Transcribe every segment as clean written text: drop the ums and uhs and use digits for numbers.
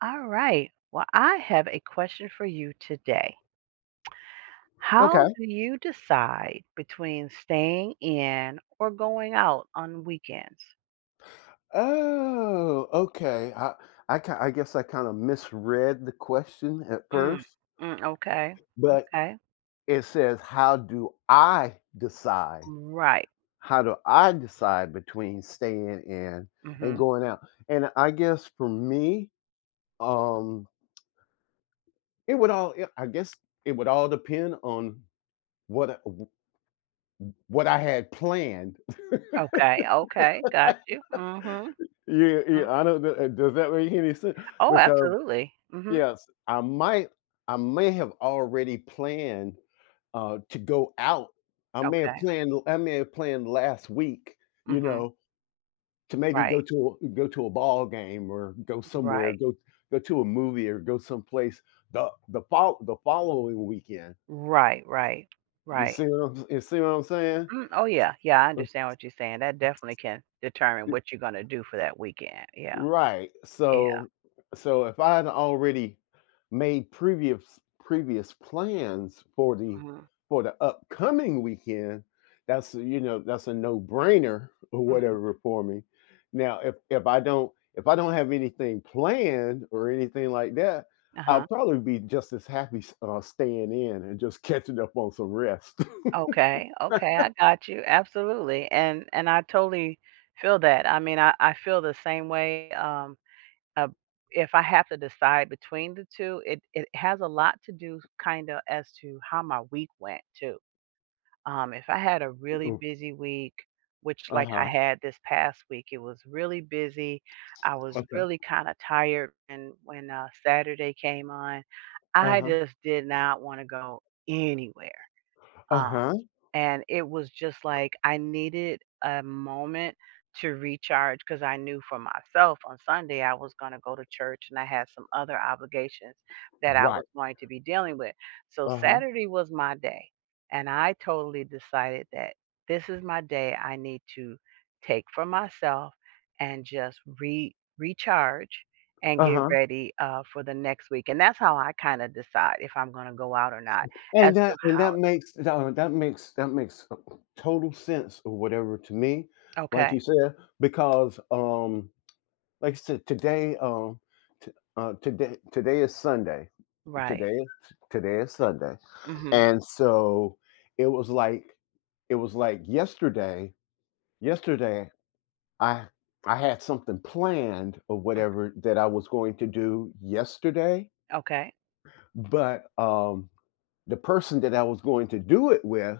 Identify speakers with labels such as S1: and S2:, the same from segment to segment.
S1: All right. Well, I have a question for you today. How
S2: Okay.
S1: do you decide between staying in or going out on weekends?
S2: Oh, okay. I ki I guess I kinda misread the question at
S1: Mm,
S2: first,
S1: mm, okay.
S2: but
S1: Okay.
S2: it says, "How do I decide?
S1: Right.
S2: How do I decide between staying in and
S1: Hmm.
S2: going out?" And I guess for me, um, it would all yeah, I guess it would all depend on what I w what I had planned.
S1: Okay. Okay. Got you. Hmm.
S2: Yeah,
S1: Hmm.
S2: yeah, I don't know, does that make any sense?
S1: Oh,
S2: Because
S1: absolutely. Hmm.
S2: yes, I might I may have already planned to go out.
S1: Okay.
S2: I may have planned last week, you
S1: Hmm.
S2: know, to maybe
S1: Right.
S2: go to a ball game or go somewhere,
S1: Right.
S2: go to a movie or go someplace the following weekend.
S1: Right. Right. Right.
S2: You see what I'm saying?
S1: Mm, oh, yeah. Yeah. I understand what you're saying. That definitely can determine what you're going to do for that weekend. Yeah.
S2: Right.
S1: Yeah.
S2: So so if I had already made previous plans
S1: Hmm.
S2: for the upcoming weekend, you know, that's a no-brainer or whatever for me. Now, if I don't have anything planned or anything like that, I'll
S1: Uh-huh.
S2: probably be just as happy staying in and just catching up on some rest.
S1: Okay, okay, I got you, absolutely, and I totally feel that, I mean, I feel the same way, uh, if I have to decide between the 2, it has a lot to do kinda as to how my week went too. If I had a really
S2: Oh,
S1: busy week, which like I
S2: uh-huh.
S1: had this past week, it was really busy, I was
S2: Okay.
S1: really kinda tired, and when Saturday came on, I
S2: Uh-huh.
S1: just did not wanna go anywhere, um
S2: Uh-huh.
S1: and it was just like I needed a moment to recharge because I knew for myself on Sunday I was going to go to church and I had some other obligations that I
S2: Right.
S1: was going to be dealing with. So
S2: Uh-huh.
S1: Saturday was my day, and I totally decided that this is my day I need to take for myself and just re recharge and get
S2: Uh-huh.
S1: ready for the next week. And that's how I kind of decide if I'm going to go out or not as
S2: And
S1: to
S2: that and
S1: how.
S2: that makes that makes total sense or whatever to me, like
S1: Okay,
S2: you said, because, like I said, today, t today is Sunday.
S1: right.
S2: Today is Sunday,
S1: Mhm.
S2: and so it was like yesterday yesterday, I I had something planned or
S1: Mm,
S2: whatever that I was going to do yesterday,
S1: okay.
S2: but, the person that I was going to do it with,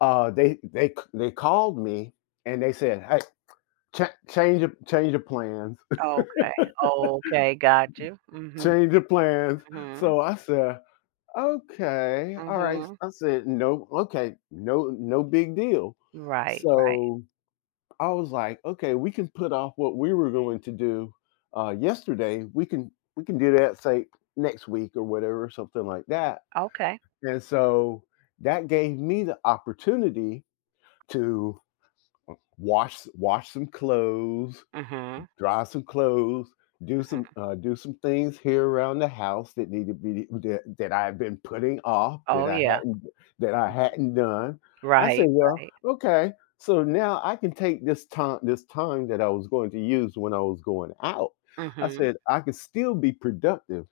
S2: They called me and they said, "Hey, change your plans,
S1: Okay. Okay, got you. Mhm,
S2: change your plans."
S1: mhm,
S2: So I said, "Okay, all right."
S1: mhm.
S2: I said, "No, okay, no, no big deal."
S1: Right, right.
S2: So I was like, "Okay, we can put off what we were going to do yesterday. We can do that say next week or whatever, something like that."
S1: Okay.
S2: And so that gave me the opportunity to wash some clothes,
S1: Mhm,
S2: dry some clothes,
S1: mhm.
S2: do some things here around the house that need to be that, that I've been putting off that
S1: Oh,
S2: I
S1: yeah.
S2: hadn't
S1: Mhm.
S2: done. I said,
S1: Right,
S2: well,
S1: right.
S2: okay, so now I can take this time that I was going to use when I was going out. I
S1: Mhm.
S2: said I could still be productive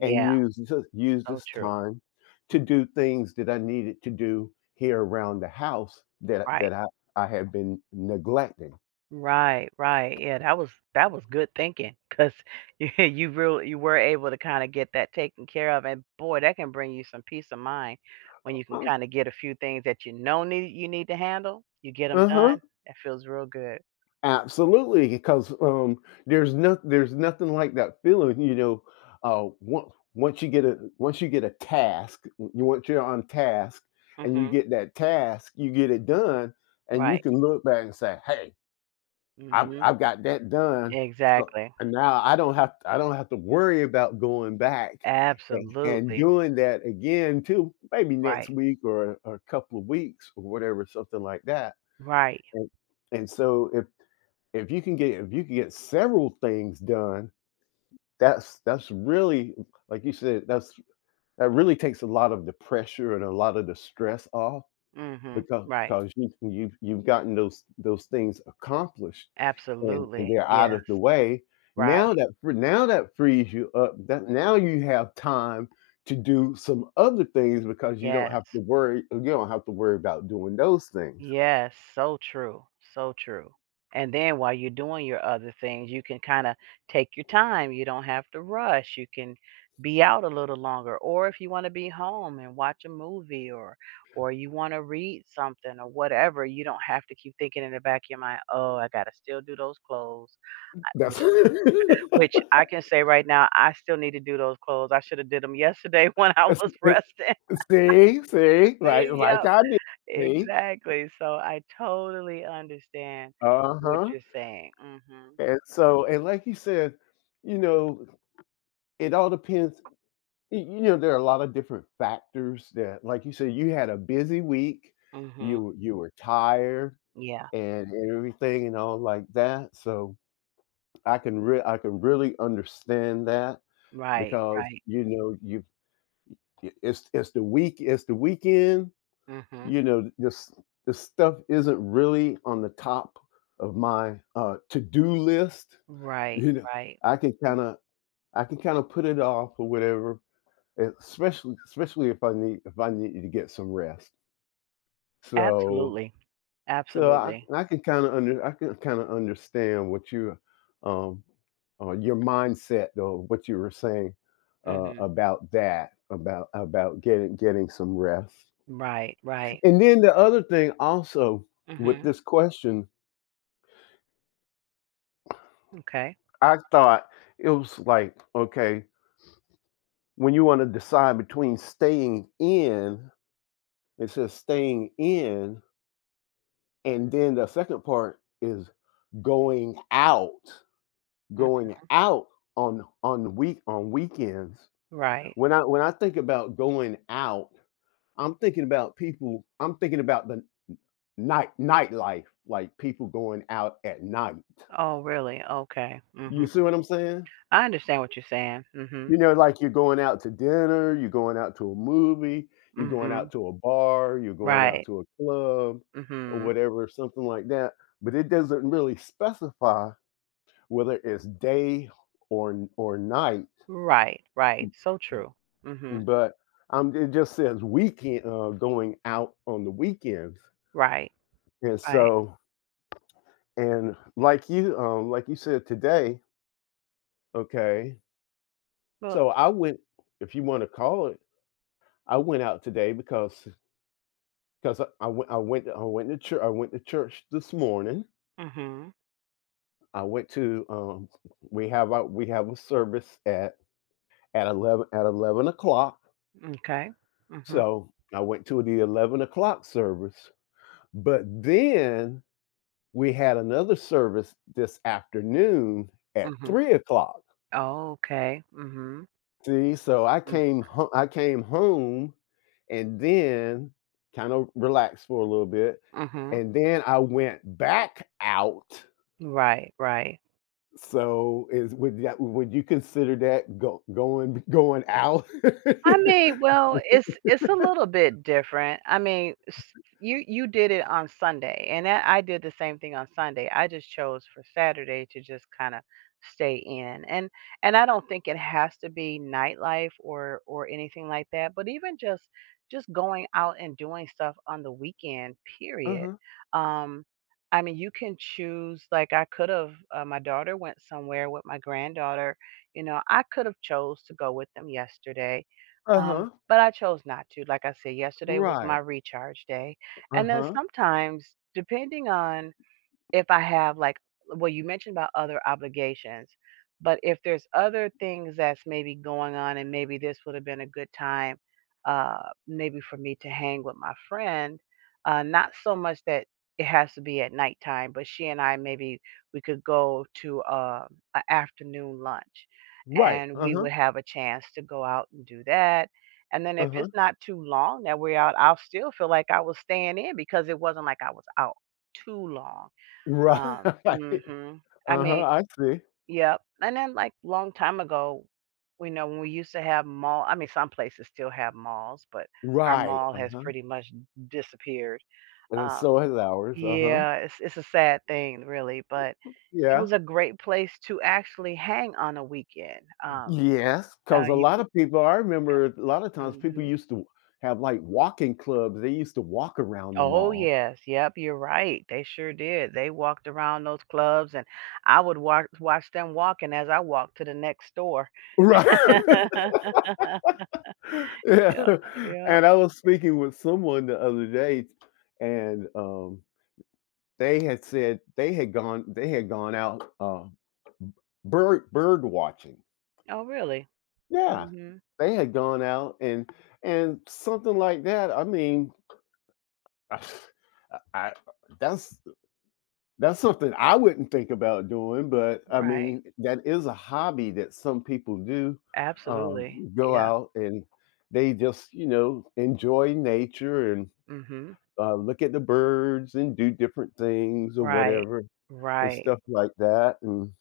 S2: and use
S1: so
S2: this
S1: true.
S2: time to
S1: Mhm.
S2: do things that I needed to do here around the house that
S1: Right.
S2: I had been neglecting.
S1: Right, right. Yeah, that was good thinking, 'cause you were able to kinda get that taken care of, and boy, that can bring you some peace of mind when you can kinda get a few things that you know need you need to handle, you get them
S2: Uh huh.
S1: done. That feels real good.
S2: Absolutely, because, there's no, there's nothing like that feeling, you know. Once you get a once you get a task, you once you're on task, and you
S1: Mhm.
S2: get that task, you get it done, and you
S1: Right.
S2: can look back and say, "Hey,
S1: Mhm.
S2: I've got that done." So
S1: Exactly.
S2: and now I don't have to worry about going back and
S1: Absolutely.
S2: doing that again too. Maybe next
S1: Right.
S2: week or a couple of weeks or whatever, something like that.
S1: Right.
S2: And, and so if if you can get several things done, that's really, like you said, that's that really takes a lot of the pressure and a lot of the stress off
S1: Mhm.
S2: because
S1: Right.
S2: you've gotten those things accomplished and
S1: Absolutely.
S2: they're out of the
S1: Yes.
S2: way. Now
S1: Right.
S2: now that frees you up, that now you have time to do some other things because you don't
S1: Yes.
S2: have to worry about doing those things.
S1: Yes. So true. So true. And then while you're doing your other things, you can kinda take your time. You don't have to rush. You can be out a little longer, or if you wanna be home and watch a movie or you wanna read something or whatever, you don't have to keep thinking in the back of your mind, "Oh, I gotta still do those clothes."
S2: That's
S1: Which I can say right now, I still need to do those clothes. I shoulda did them yesterday when I
S2: It's
S1: was
S2: it
S1: resting.
S2: see, see,
S1: See,
S2: like
S1: yep,
S2: I did, see,
S1: exactly. So I totally understand what
S2: uh-huh,
S1: you're saying. Mm.
S2: and so and like you said, you know, it all depends y you know, there are a lot of different factors that, like you said, you had a busy week,
S1: Mhm, mm mhm.
S2: you were tired
S1: Yeah,
S2: and everything and all like that, so I can really understand that
S1: right,
S2: because,
S1: right.
S2: you know, you it's the week it's the weekend,
S1: Mm. Mhm.
S2: you know, this stuff isn't really on the top of my, to-do list.
S1: Right,
S2: You know,
S1: right.
S2: I can kind of I can kind of put it off or whatever, eh, especially if I need to get some rest. So
S1: Absolutely.
S2: so
S1: Absolutely.
S2: I can kind of under I can kind of understand what you, um your mindset or what you were saying,
S1: Mm. Mhm.
S2: about that about getting some rest.
S1: Right, right.
S2: And then the other thing also
S1: Mm.
S2: with
S1: Mhm.
S2: this question,
S1: Okay.
S2: I thought it was like, okay, when you wanna decide between staying in, it says staying in, and then the second part is going out,
S1: Mhm.
S2: going out on week on weekends.
S1: Right.
S2: When I think about going out, I'm thinking about the nightlife, like people going out at night.
S1: Oh, really? Okay. Mm.
S2: You
S1: Mhm.
S2: see what I'm saying?
S1: I understand what you're saying. Mm. Mhm,
S2: You know, like you're going out to dinner, you're going out to a movie,
S1: mm
S2: you're going out
S1: mhm.
S2: to a bar, you're going out
S1: Right.
S2: to a club
S1: Mm.
S2: or
S1: Mhm.
S2: whatever, something like that, but it doesn't really specify whether it's day or night,
S1: Right, right, so true. Mhm.
S2: but, it just says weekend, going out on the weekends,
S1: Right,
S2: and
S1: right.
S2: so and like you said today, okay,
S1: Well,
S2: so I went, if you wanna call it, I went out today because 'cause I went to church. I went to church this morning.
S1: mhm,
S2: I went to, we have a service at 11 at 11 o'clock,
S1: m'kay. Mhm,
S2: so I went to the 11 o'clock service, but then we had another service this afternoon at
S1: mhm.
S2: 3 o'clock.
S1: Okay. Mhm,
S2: See, so
S1: mm,
S2: I came home and then kind of relaxed for a little bit,
S1: mhm.
S2: and then I went back out.
S1: Right, right.
S2: So is would that would you consider that go going going out?
S1: I mean, well, it's a little bit different. I mean, you did it on Sunday, and that, I did the same thing on Sunday. I just chose for Saturday to just kind of stay in, and I don't think it has to be nightlife or anything like that. But even just going out and doing stuff on the weekend, period.
S2: Uh-huh,
S1: Um, I mean, you can choose. Like I could have, my daughter went somewhere with my granddaughter. You know, I could have chose to go with them yesterday,
S2: uh-huh,
S1: but I chose not to. Like I said, yesterday was my
S2: right,
S1: recharge day. And then
S2: uh-huh,
S1: sometimes, depending on if I have, like, well, you mentioned about other obligations, but if there's other things that's maybe going on, and maybe this would have been a good time maybe for me to hang with my friend, not so much that it has to be at nighttime, but she and I maybe we could go to an afternoon lunch,
S2: right,
S1: and we
S2: uh-huh,
S1: would have a chance to go out and do that. And then if
S2: uh-huh,
S1: it's not too long that we're out, I'll still feel like I was staying in because it wasn't like I was out too long.
S2: right,
S1: Mhm. I
S2: uh-huh,
S1: mean,
S2: I see,
S1: yep. And then, like, long time ago, we know when we used to have mall, I mean, some places still have malls, but our
S2: right,
S1: mall has
S2: uh-huh,
S1: pretty much disappeared.
S2: and
S1: Um,
S2: so has ours, uh-huh.
S1: yeah, it's a sad thing, really, but it
S2: Yeah.
S1: was a great place to actually hang on a weekend.
S2: Yes. Because a
S1: You
S2: lot of people, I remember a lot of times people
S1: Mhm.
S2: used to have, like, walking clubs. They used to walk around the
S1: Oh,
S2: mall.
S1: yes. Yep, you're right. They sure did. They walked around those clubs, and I would walk watch them walking as I walked to the next door.
S2: Right.
S1: Yep,
S2: Yeah,
S1: yep.
S2: and I was speaking with someone the other day, and, they had said they had gone out, bird watching.
S1: Oh, really?
S2: Yeah.
S1: Mhm.
S2: They had gone out and something like that, I mean, I I that's That's something I wouldn't think about doing, but I
S1: Right.
S2: mean, that is a hobby that some people do. Um,
S1: Absolutely.
S2: go
S1: Yeah.
S2: out and they just, you know, enjoy nature and,
S1: Mhm.
S2: look at the birds and do different things or
S1: Right.
S2: whatever and
S1: Right.
S2: stuff like that.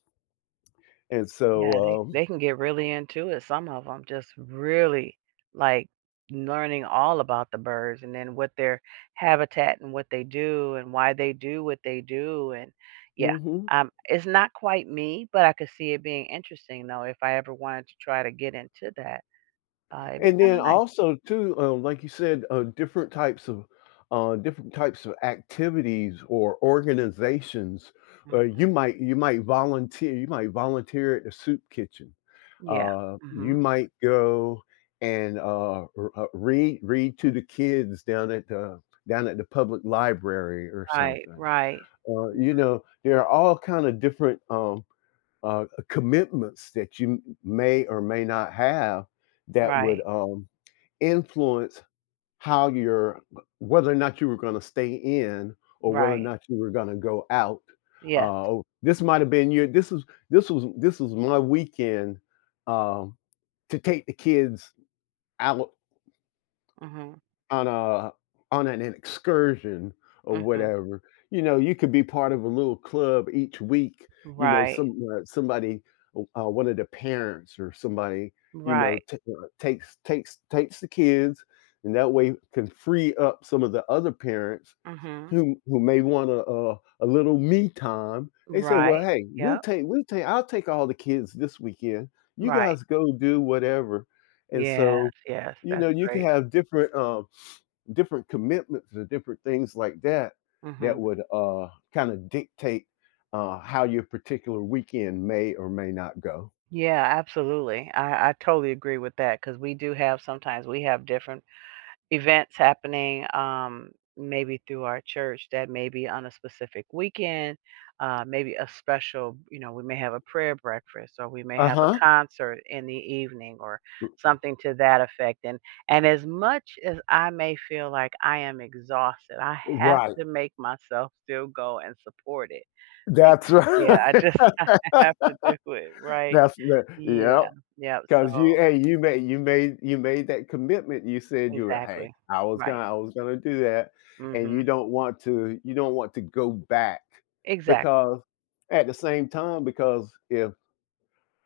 S2: And so,
S1: Yeah, they they can get really into it, some of them just really, like, learning all about the birds and then what their habitat and what they do and why they do what they do, and yeah,
S2: mhm.
S1: it's not quite me, but I could see it being interesting, though, if I ever wanted to try to get into that. It'd be
S2: And
S1: kinda
S2: then
S1: nice.
S2: also too, like you said, uh, different types of activities or organizations. Uh,
S1: Mhm.
S2: you might you might volunteer. You might volunteer at the soup kitchen.
S1: Yeah.
S2: You
S1: Mhm.
S2: might go and read to the kids down at the public library or
S1: Right,
S2: something.
S1: right.
S2: You
S1: Mhm.
S2: know, there are all kind of different, commitments that you may or may not have that would,
S1: Right,
S2: influence how you're whether or not you were gonna stay in or whether or
S1: right.
S2: not you were gonna go out.
S1: Yes.
S2: Oh, this might have been your this was my weekend, um, to take the kids out
S1: Mhm,
S2: on a on an excursion or
S1: mhm.
S2: whatever, you know, you could be part of a little club each week, you know,
S1: Right,
S2: some, one of the parents or somebody, you know,
S1: right.
S2: takes the kids, and that way can free up some of the other parents
S1: Mhm.
S2: who may want a little me time. They say, "Well,
S1: Right.
S2: hey,
S1: Yep.
S2: we'll take I'll take all the kids this weekend. You
S1: Right.
S2: guys go do whatever," and
S1: Yes,
S2: so
S1: yes,
S2: you know
S1: that's
S2: you can
S1: great.
S2: have different, different commitments or different things like that that
S1: Mhm.
S2: would, kind of dictate, how your particular weekend may or may not go.
S1: Yeah, absolutely. I totally agree with that because we do have, sometimes we have different events happening, maybe through our church that may be on a specific weekend. Maybe a special you know, we may have a prayer breakfast, or we may
S2: Uh
S1: have a
S2: huh.
S1: concert in the evening, or something to that effect, and as much as I may feel like I am exhausted, I have
S2: Right.
S1: to make myself still go and support it. Bec
S2: That's
S1: Yeah, I
S2: right.
S1: just I have to do it, right?
S2: That's the, yeah.
S1: Yeah, yep, so
S2: 'Cause you hey, you made that commitment, you said you were, "Hey,
S1: exactly, right,
S2: I was gonna do that," and
S1: mhm,
S2: you don't want to go back
S1: exactly,
S2: because at the same time, because if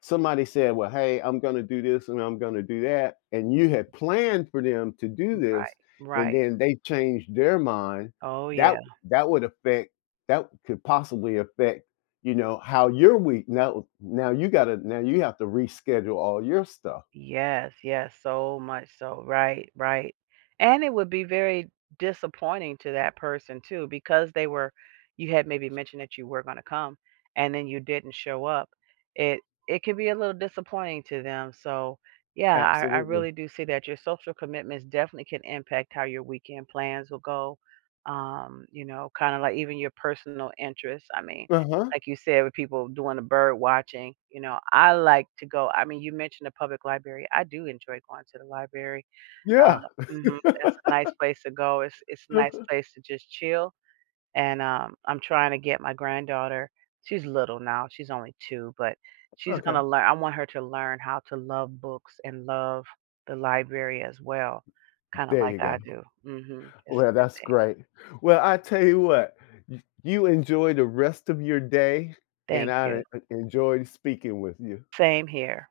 S2: somebody said, "Well, hey, I'm gonna do this and I'm gonna do that," and you had planned for them to do this,
S1: right,
S2: and
S1: right,
S2: then they changed their mind,
S1: oh,
S2: that
S1: yeah.
S2: that would affect that could possibly affect, you know, how your week now you gotta now you have to reschedule all your stuff.
S1: Yes, yes, so much so. Right, right. And it would be very disappointing to that person too, because they were you had maybe mentioned that you were gonna come and then you didn't show up. It it can be a little disappointing to them. So yeah, I
S2: Absolutely.
S1: really do see that your social commitments definitely can impact how your weekend plans will go. You know, kind of like even your personal interests. I mean,
S2: Uh-huh.
S1: like you said, with people doing the bird watching, you know, I like to go I mean, you mentioned the public library. I do enjoy going to the library. Uh,
S2: Yeah.
S1: mhm, that's a nice place to go. It's a nice
S2: Uh-huh.
S1: place to just chill, and, I'm trying to get my granddaughter, she's little now, she's only 2, but she's
S2: Okay.
S1: gonna learn I want her to learn how to love books and love the library as well, kinda
S2: There
S1: like
S2: you go.
S1: I do. Mhm, it's a
S2: Well,
S1: good
S2: that's
S1: thing.
S2: great. Well, I tell you what, y you enjoy the rest of your day, and
S1: Thank
S2: I
S1: you.
S2: en enjoyed speaking with you.
S1: Same here.